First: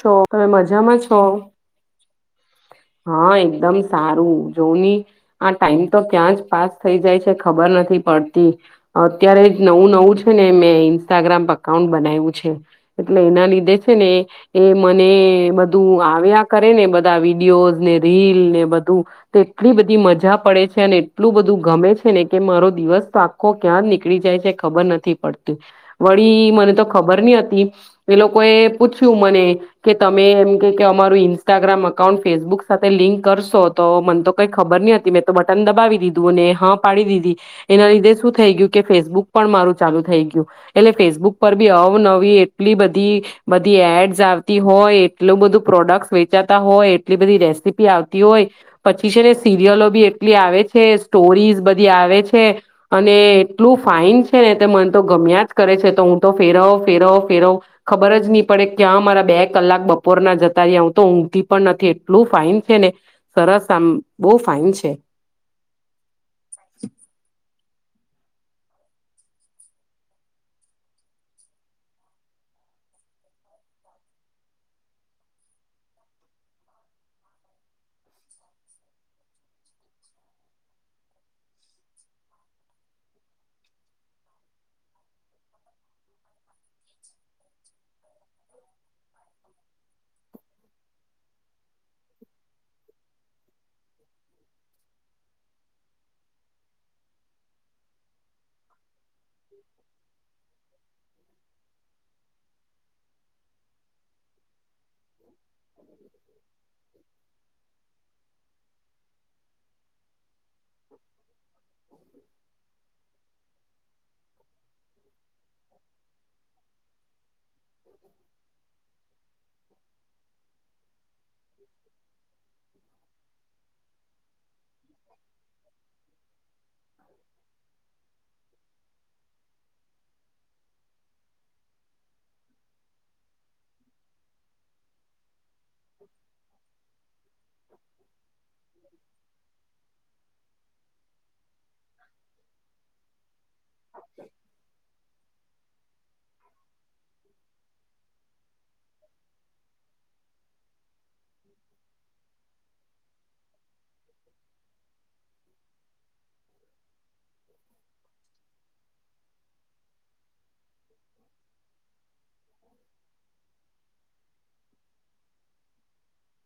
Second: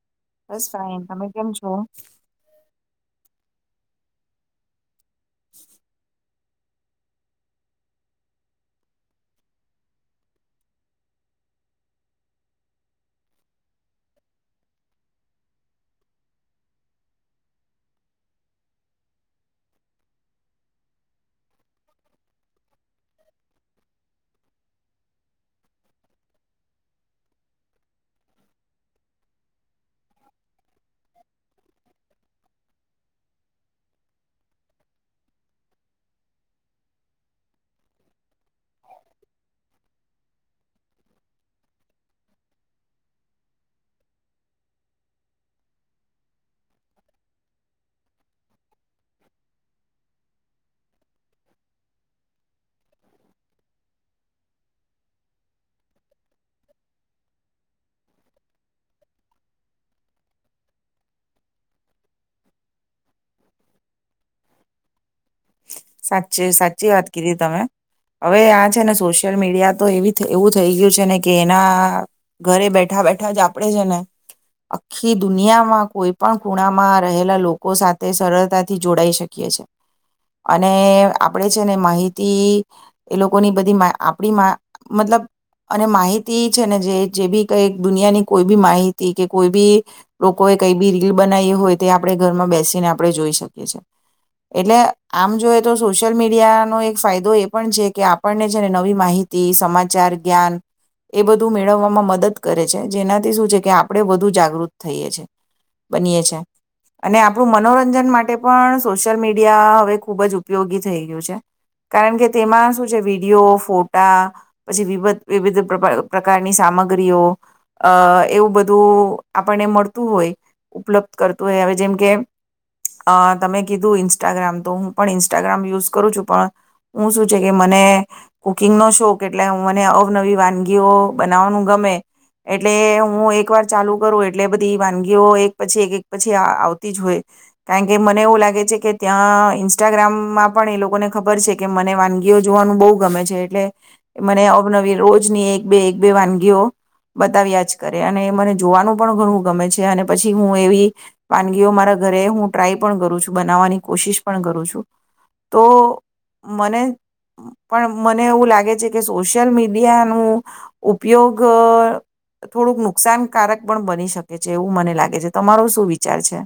છો તમે બસ મજામાં ફાઇન છો તમે કેમ છો હા એકદમ સારું જોની આ ટાઈમ તો ત્યાં જ પાસ થઈ જાય છે ખબર નથી પડતી અત્યારે જ નવું નવું છે ને મેં ઈન્સ્ટાગ્રામ અકાઉન્ટ બનાવ્યું છે એટલે એના લીધે છે ને એ મને બધું આવ્યા કરે ને બધા વિડીિયોઝ ને રીલ ને બધું તો એટલી બધી મજા પડે છે અને એટલું બધું ગમે છે ને કે મારો દિવસ તો આખો ક્યાં નીકળી જાય છે ખબર નથી પડતી વળી મને તો ખબર નહ હતી એ લોકો એ પૂછ્યું મને કે તમે એમ કે અરું ઇન્સ્ટાગ્રામ અકાઉન્ટ ફેસબુક સાથે લિંક કરશો તો મને તો કઈ ખબર નહતી મેં તો બટન દબાવી દીધું ને હા પાડી દીધી એના લીધે શું થઈ ગયું કે ફેસબુક પણ મારું ચાલુ થઈ ગયું એટલે ફેસબુક પર બી અવનવી એટલી બધી બધી એડ આવતી હોય એટલું બધું પ્રોડક્ટ વેચાતા હોય એટલી બધી રેસીપી આવતી હોય પછી છે ને સિરિયલો બી એટલી આવે છે સ્ટોરીઝ બધી આવે છે અને એટલું ફાાઈન છે છે ને તે મન તો ગમ્યા જ કરે છે તો હું તો ફેરવ ફેરવ ફેરવ ખબર જ નહી પડે ત્યાં મારા બે કલાક બપોરના જતા જ હું તો ઊંઘી પણ નથી એટલું ફાઈઇન છે ને સરસ આમ બહ ફાઇન છે સાચી સાચી વાત કીધી તમે હવે આ છે ને સોશિયલ મીડિયા તો એ એવું થઈ ગયું છે ને કે એના ઘરે બેઠા બેઠા જ આપડે છે ને આખી દુનિયામાં કોઈ પણ ખૂણામાં રહેલા લોકો સાથે તે સરળતાથી જોડાઈ શકીએ છે અને આપણેે છે ને માહિતી એ લોકોની બધી આપડી મતલબ અને માહિતી છે ને જે જે બી કઈ દુનિયાની કોઈ બી માહિતી કે કોઈ બી લોકોએ કઈ બી રીલ બનાવી હોય તે આપણે ઘરમાં બેસીને આપ આપણે જોઈ શકીએ છ છે એટલે આમ જોઈ તો સોશિયલ મીડિયાનોો એક ફાયદો એ પણ છે કે આપણને છે ને નવી માહિતી સમાચાર જ્ઞાન એ બધું મેળવવામાં મદદ કરે છે જેનાથી શું છે કે આપણે વધુ જાગૃત થઈએ છીએ બનીએ છે અને આપ આપ મનોરં મનોરંજન માટે પણ સોશિયલ મીડિયા હવે ખુબ જ ઉપયોગી થઈ ગયું છે કારણ કે તેમાં શું છે વિડીયો ફોટા પછી વિવિ વિવિધ પ્રકારની સામગ્રીઓ અ એવું બધું આપણને મળતું હોય ઉપલબ્ધ કરતું હોય હવે જેમ કે અ તમે કીધું ઇન્સ્ટાગ્રામ તો હું પણ ઇન્સ્ટાગ્રામ યુઝ કરું છું પણ હું શું છે કે મને કુકિંગનો શોખ એટલે મને અવનવી વાનગીઓ બનાવવાનું ગમે એટલે હું એક વાર ચાલુ કરું એટલે બધી વાનગીઓ એક પછી એક એક પછી આવતી જ હોય કારણ કે મને એવું લાગે છે કે ત્યાં ઇન્સ્ટાગ્રામમાં પણ એ લોકોને ખબર છે કે મને વાનગીઓ જોવાનું બહુ ગમે છે એટલે મને અવનવી રોજ એક બે એક બે વાનગીઓ બતાવ્યા જ કરે અને મને જોવાનું પણ ઘણું ગમે છે અને પછી હું એવી વાનગીઓ મારા ઘરે હું ટ્રાય પણ કરું છું બનાવવાની કોશિશ પણ કરું છું તો મને પણ મને એવું લાગે છે કે સોશિયલ મીડિયા નું ઉપયોગ થોડુંક નુકસાનકારક પણ બની શકે છે એવું મને લાગે છે તમારો શું વિચાર છે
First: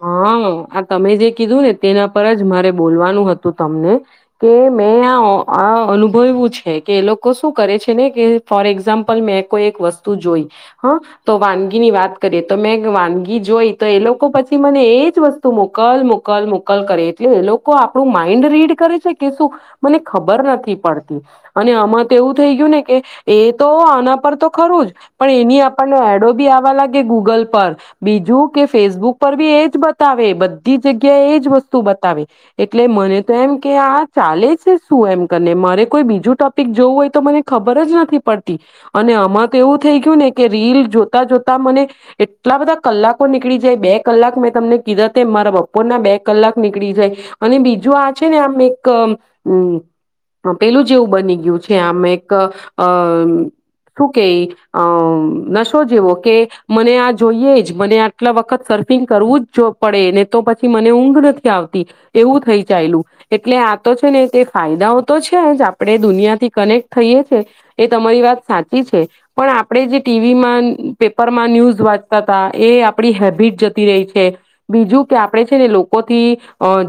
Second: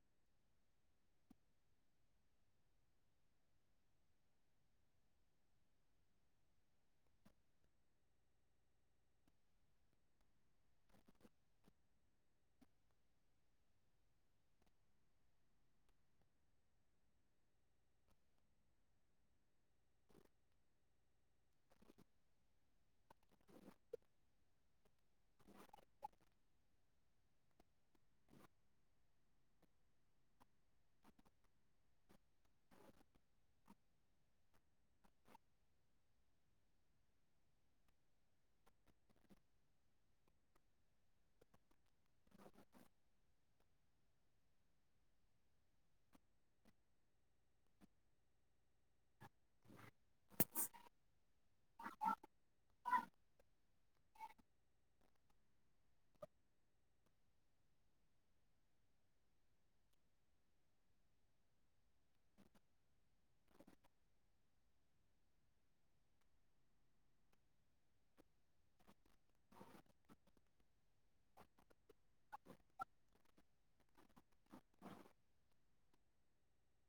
હા આ તમે જે કીધું ને તેના પર જ મારે બોલવાનું હતું તમને કે મેં આ અનુભવવું છે કે એ લોકો શું કરે છે ને કે ફોર એક્ઝામ્પલ મેં કોઈ એક વસ્તુ જોઈ હ તો વાનગીની વાત કરીએ તો મેં વાનગી જોઈ તો એ લોક પછી મને એ જ વસ્તુ મોકલ મોકલ મોકલ કરે એટલે એ લોકો આપણું માઈન્ડ રીડ કરે છે કે શું મને ખબર નથી પડતી અને આમાં તો એવું થઈ ગયું ને કે એ તો આના પર તો ખરું જ પણ એની આપણને એડો બી આવવા લાગે ગૂગલ પર બીજું કે ફેસબુક એજ બતાવે બધી જગ્યાએ એજ વસ્તુ બતાવે એટલે મને તો એમ કે આ ચાલે છે શું એમ કરી મારે કોઈ બીજું ટોપિક જોવું હોય તો મને ખબર જ નથી પડતી અને આમાં તો એવું થઈ ગયું ને કે રીલ જોતા જોતા મને એટલા બધા કલાકો નીકળી જાય બે કલાક મેં તમને કીથા તેમ મારા બપોરના બે કલાક નીકળી જાય અને બીજું આ છે ને આમ એક મ પેલું જેવું બની ગયું છે આમ એક અ શું કે અ નશો જેવો કે મને આ જોઈએ જ મને આટલા વખત સર કરવું જ પડે ને તો પછી મને ઊંઘ નથી આવતી એવું થઈ ચાયલું એટલે આ તો છે ને તે ફાયદાઓ તો છે જ આપણે દુનિયાથી કનેક્ટ થઈએ છે એ તમારી વાત સાચી છે પણ આપણે જે ટીવીમાં પેપરમાં ન્યૂઝ વાંચતા હતા એ આપડી હેબિટ ર છે બીજું કે આપણે છે ને લોકોથી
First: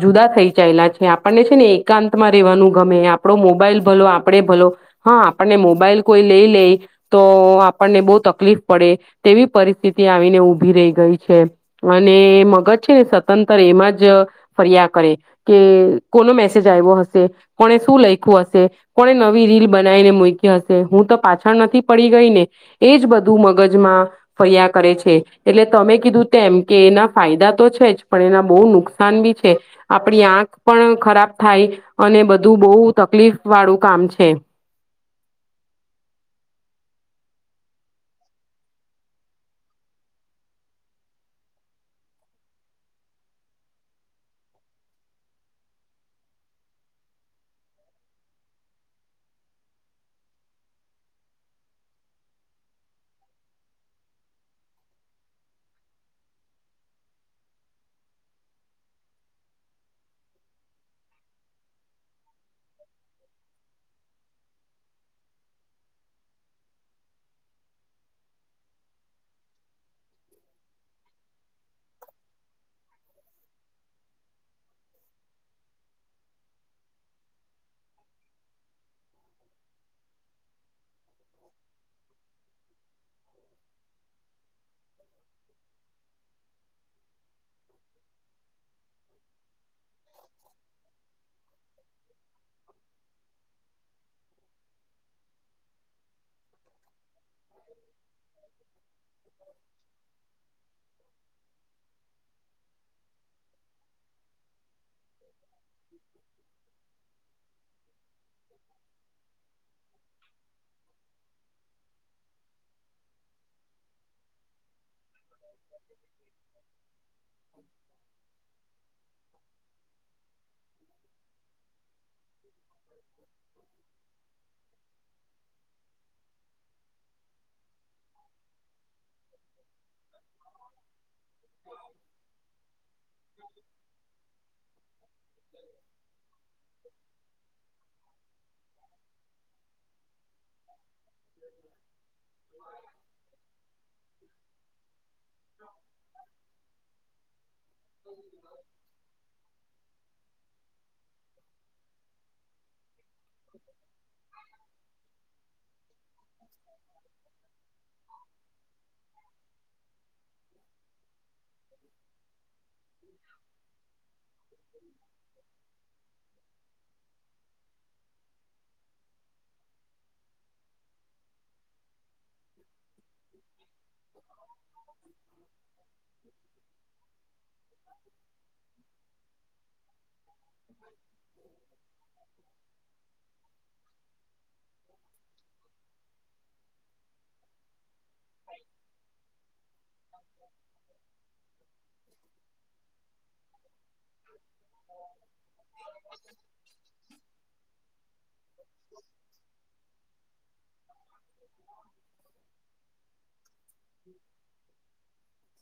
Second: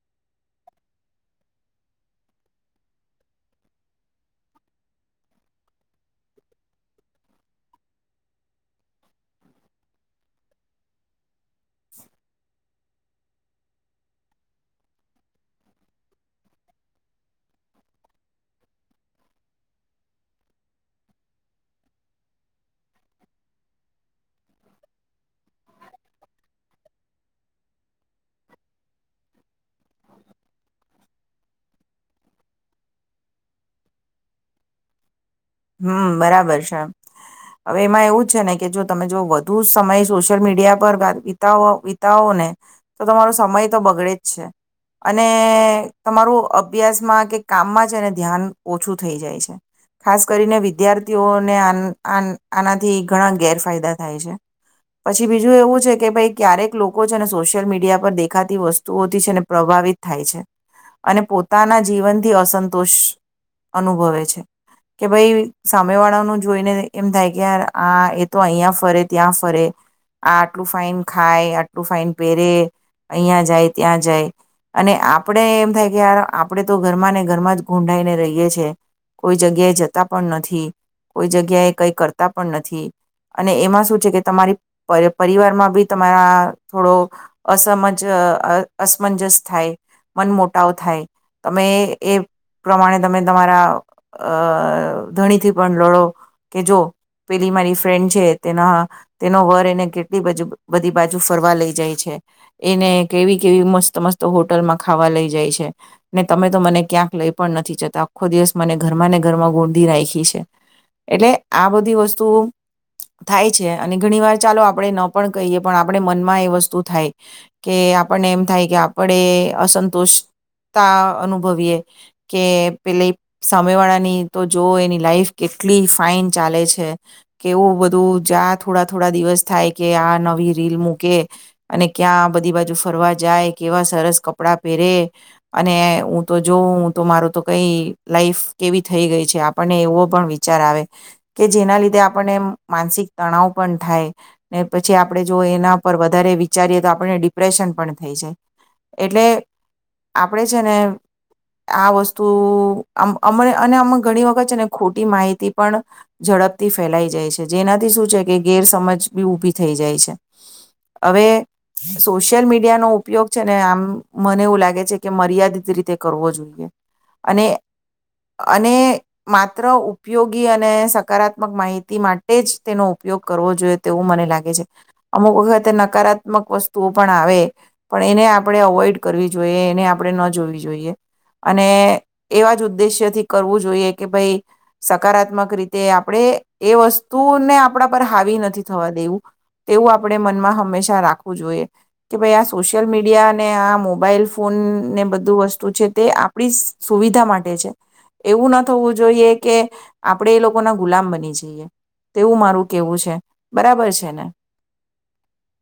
જુદા થઈ જયેલા છે આપણને છે ને એકાંતમાં રહેેવાનું ગમે આપડો મોબાઈલ ભલો આપણે ભલો હા આપણને મોબાઈલ કોઈ લઈ લે તો આપણને બહુ તકલીફ પડે તેવી પરિસ્થિતિ આવીને ઉભી રહી ગઈ છે અને મગજ છે ને સતંતર એમાં જ ફર્યા કરે કે કોનો મેસેજ આવ્યો હશે કોને શું લખ્યું હશે કોને નવી રીલ બનાવીને મૂકી હશે હું તો પાછળ નથી પડી ગઈ ને એજ બધું મગજમાં ફરિયા કરે છે એટલે તમે કીધું તેમ કે એના ફાયદા તો છે જ પણ એના બહુ નુકસાન બી છે આપણી આંખ પણ ખરાબ થાય અને બધું બહુ તકલીફ વાળું કામ છે હમ્મ બરાબર છે હવે એમાં એવું છે ને કે જો તમે જો વધુ સમય સોશિયલ મીડિયા પર વિતા વિતાવો ને તો તમારો સમય તો બગડે જ છે અને તમારું અભ્યાસમાં કે કામમાં છે એને ધ્યાન ઓછું થઈ જાય છે ખાસ ખાસ કરીને વિદ્યાર્થીઓને આ આ આનાથી ઘણા ગેરફાયદા થાય છે પછી બીજું એવું છે કે ભાઈ ક્યારેક લોકો છેને સોશિયલ મીડિયા પર દેખાતી વસ્તુઓથી છેને પ્રભાવિત થાય છે અને પોતાના જીવનથી અસંતોષ અનુભવે છે કે ભાઈ સામે વાળાનું જોઈને એમ થાય કે યાર આ એ તો અહીંયા ફરે ત્યાં ફરે આ આટલું ફાાઈન ખાય આટલું ફાાઈન પહેરે અહીયાંયા જાય ત્યાં જાય અને આપણે એમ થાય કે યાર આપણે તો ઘરમાં ને ઘરમાં જ ગુંઢઈને રહીએ છીએ કોઈ જગ્યાએ જ પણ નથી કોઈ જગ્યાએ કઈ કરતા પણ નથી અને એમાં શું છે કે તમારી પરી પરિવારમાં બી તમારા થોડો અસમજ અસમંજસ થાય મન મોટાાવ થાય તમે એ પ્રમાણે તમે તમારા અ ધણીથી પણ લડો કે જો પેલી મારી ફ્રેન્ડ છે તેના તેનો વર એને કેટલી બજુ બધી બાજુ ફરવા લઈ જાય છે એને કેવી કેવી મસ્ત મસ્ત હોટલમાં ખાવા લઇ જાય છે ને તમે તો મને ક્યાંક લઈ પણ નથી જતા આખો દિવસ મને ઘરમાં ને ઘરમાં ગો રાખી છે એટલે આ બધી વસ્તુ થાય છે અને ઘણી વાર ચાલો આપણે ન પણ કહીએ પણ આપણે મનમાં એ વસ્તુ થાય કે આપણને એમ થાય કે પડે અસંતોષતા અનુભવીએ કે પેલે સામેવાળાની તો જોઓ એની લાઈફ કેટલી ફાાઈન ચાલે છે કેવું બધું જ્યાં થોડા થોડા દિવસ થાય કે આ રીલ મૂકે અને ક્યાં બધી બાજુ ફરવા જાય કેવા સરસ કપડાં પહેરે અને હું તો જોઉં તો મારો તો કઈ લાઈફ કેવી થઈ ગઈ છે આપણને એવો પણ વિચાર આવે કે જેના લીધે આપણને માનસિક તણાવ પણ થાય ને પછી આપણે જો એના પર વધારે વિચારીએ તો આપણને ડિપ્રેશન પણ થઈ જાય એટલે આપણેે છે ને આ વસ્તુ અમ અને આમાં ઘણી વખત છે ને ખોટી માહિતી પણ ઝડપથી ફેલાઈ જાય છે. જેનાથી શું છે કે ગેરસમજ બી ઉઊભી થઈ જાય છે હવે સોશિયલ મીડિયાનો ઉપયોગ છે ને આમ મને એવું લાગે છે કે, મર્યાદિત રીતે કરવો જોઈએ અને અને માત્ર ઉપયોગી અને સકારાત્મક માહિતી માટે જ તેનો ઉપયોગ કરવો જોઈએ. તેવું મને લાગે છે, અમુક વખતે નકારાત્મક વસ્તુઓ પણ આવે પણ એને આપણે અવોઈડ કરવી જોઈએ એને આપણે ન જોવી જોઈએ અને એવા જ ઉદ્દેશ્યથી ું જોઈ કે ભ સકારાત્મક રીતે આપણે એ વસ્તુને આપ પર હાવી નથી, થવા દેવું. તેવું આપણે મમાં હંમેશા રાખવું જોઈએ. કે, ભ આ સોશલ મીડિયા મોબાઈલ ફોન ને બધું વસ્તુ છે, તે આપડી સુવિધા માટે છે એવું ના થવું જોઈએ કે, આપડે એ લોકો ના ગુલામ બની તેવું મારું કેવું છે બરાબર છે ને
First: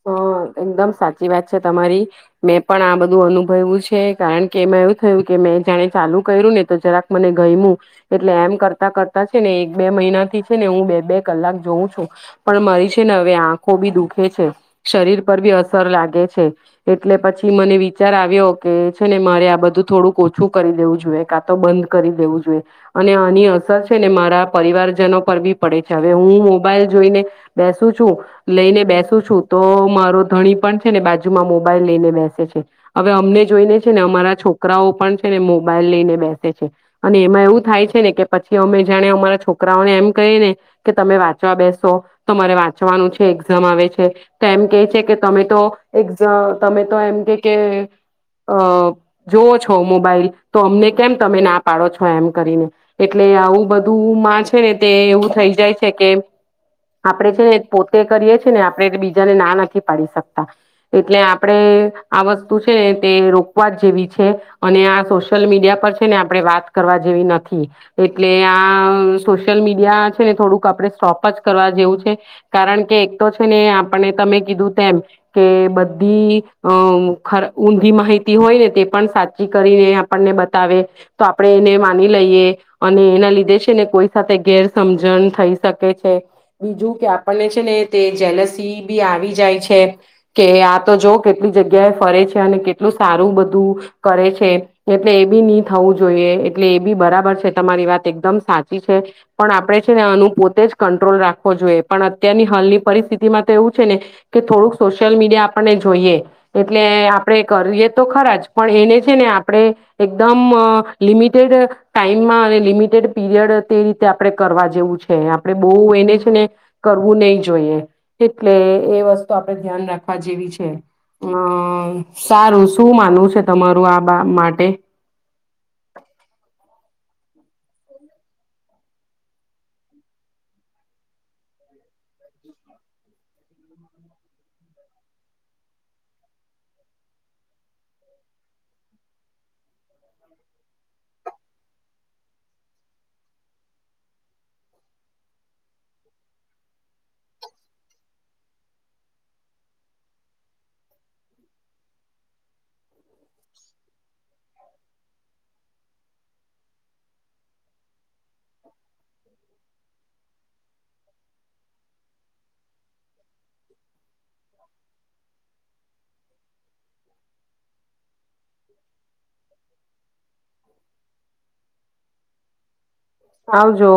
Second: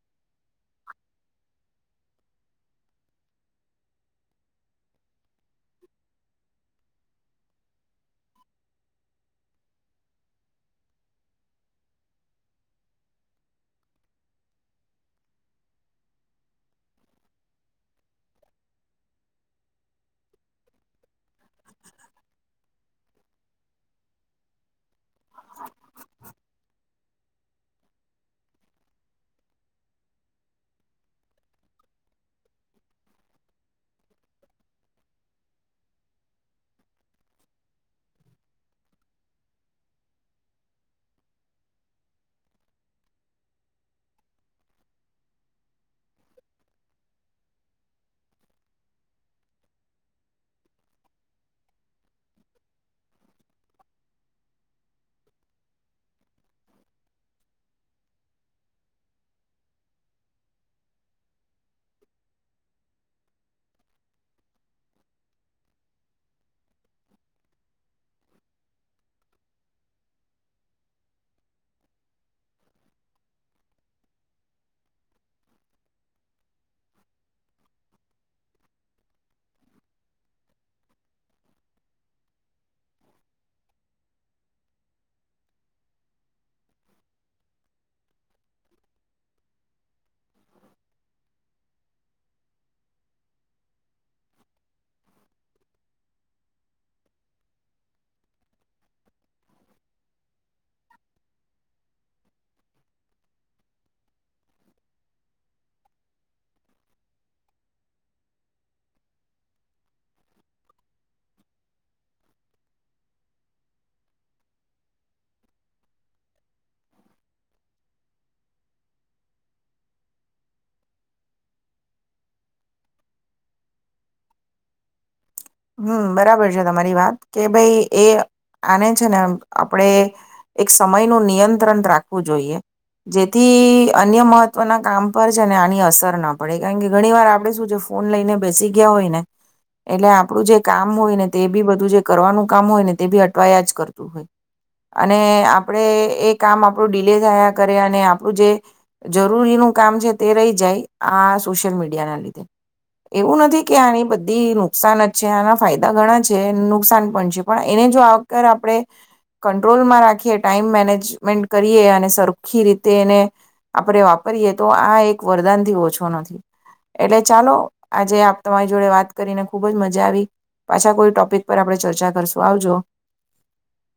હા એકદમ સાચી વાત છે તમારી મેં પણ, આ બધું અનુભવ્યું છે કારણ કે એમાં એવું થયું કે મેં જાણે ચાલુ કર્યું ને તો જરાક મને ગયમું એટલે, એમ કરતા કરતા છે ને એક બે મહિના થી હું, બે બે કલાક જોઉં છું પણ મારી છે. ને હવે આંખો બી દુખે છે શરીર પર બી અસર લાગે છે એટલે પછી મને વિચાર આવ્યો કે છે ને મારે આ બધું થોડુંક ઓછું કરી દેવું જોઈએ કાં તો બંધ કરી દેવું જોઈએ અને આની અસર છે, ને મારા પરિવારજનો ફવી પડે છે હવે હું મોબાઈલ જોઈને, બેસું છું લઈને બેસું છું તો મારો ધણી પણ છે ને બાજુમાં મોબાઈલ લઈને બેસે છે હવે અમને જોઈને છે ને અમારા છોકરાઓ પણ છે ને મોબાઈલ લઈને બેસે છે અને એમાં એવું થાય છે ને કે પછી અમે જાણે અમારા છોકરાઓને એમ ને કે તમે વાંચવા બેસો તમારે વાંચવાનું છે એઝામ આવે છે તો એમ કે છે કે તમે તો એક્ઝામ તમે તો એમ કે કે અ જોવ છો મોબાઈલ તો અમને કેમ તમે ના પાડો છો એમ કરીને એટલે આવું બધું માં છે ને તે એવું થઈ જાય છે કે આપણેે છે ને પોતે કરીએી ને આપણે બીજાને ના નથી પાડી શકતા એટલે આપણે આ વસ્તુ છે ને તે રોકવા જ જેવી છે અને આ સોશિયલ મીડિયા પર છે ને આપણે વાત કરવા જેવી નથી એટલે આ સ સોશલ મીડિયા છે ને થોડુંક આપણે સ્ટોપ જ કરવા જેવું છે કારણ કે, એક તો છે ને આપને તમે કીધું તેમ કે બધી અ ઊંધી માહિતી હોય ને તે પણ સાચી કરીને આપણને બતાવે તો આપણે એને માની લઈએ અને એના લીધે છે ને કોઈ સાથે ગેરસજણ થઈ શકે છે બીજું કે, આપણને છે ને, તે જેલસી બી આવી જાય છે કે આ તો જો કેટલી જગ્યા એ ફરે છે અને કેટલું સારું બધું કરે છે એટલે એ બી નહી થવું જોઈએ એટલે એ બી બરાબર છે તમારી વાત એકદમ સાચી પણ આપણે છે ને આનું પોતે જ કંટ્રોલ રાખવો જોઈએ પણ અત્યારની હાલની પરિસ્થિતિમાં તો એવું છે ને કે થોડુંક સોશિયલ મીડિયા આપણને જોઈએ એટલે આપણે કરીએ તો ખરા જ પણ એને છે ને આપણે એકદમ લિમિટેડ ટાઈમમાં અને લિમિટેડ પીરિયડ તે રીતે આપણે કરવા જેવું છે આપડણે બહુ એને છે ને કરવું નહી જોઈએ એટલે એ વસ્તુ આપણેે ધ્યાન રાખવા જેવી છે અમ સારું શું માનવું છે તમારું આ બા માટે હમ, બરાબર છે. તમારી વાત કે ભાઈ એ આને છે ને આપણેે એક સમય નું નિયંત્રણ રાખવું જોઈએ જેથી અન્ય મહત્વના કામ પર છે ને આની અસર ના પડે કારણ કે ઘણી વાર આપણેે શું? છે ફોન લઈને બેસી ગયા હોય ને એટલે આપણું જે કામ હોય ને તે બી બધું જે કરવાનું કામ હોય ને તે બી અટવાયા જ કરતું હોય અને આપણે એ કામ આપણું ડીલે થયા કરે અને આપણું જે જરૂરીનું કામ છે તે રહી જાય આ સોશિયલ મીડિયા ના લીધે એવું નથી, કે આની, બધી નુકસાન ફાયદા ઘણા છે નુકસાન પણ છે પણ એને જો આગ આપણે કંટ્રોલમાં રાખીએ ટાઈમ મેનેજમેન્ટ કરીએ અને સરખી રીતે એને આપણે વાપરીએ તો આ એક વરદાન થી ઓછો નથી. એટલે ચાલો આજે આપ તમારી જોડે વાત કરીને ખુબ જ મજા. આવી પાછા કોઈ ટોપિક પર આપે ચર્ચા કરશું આવજો આવજો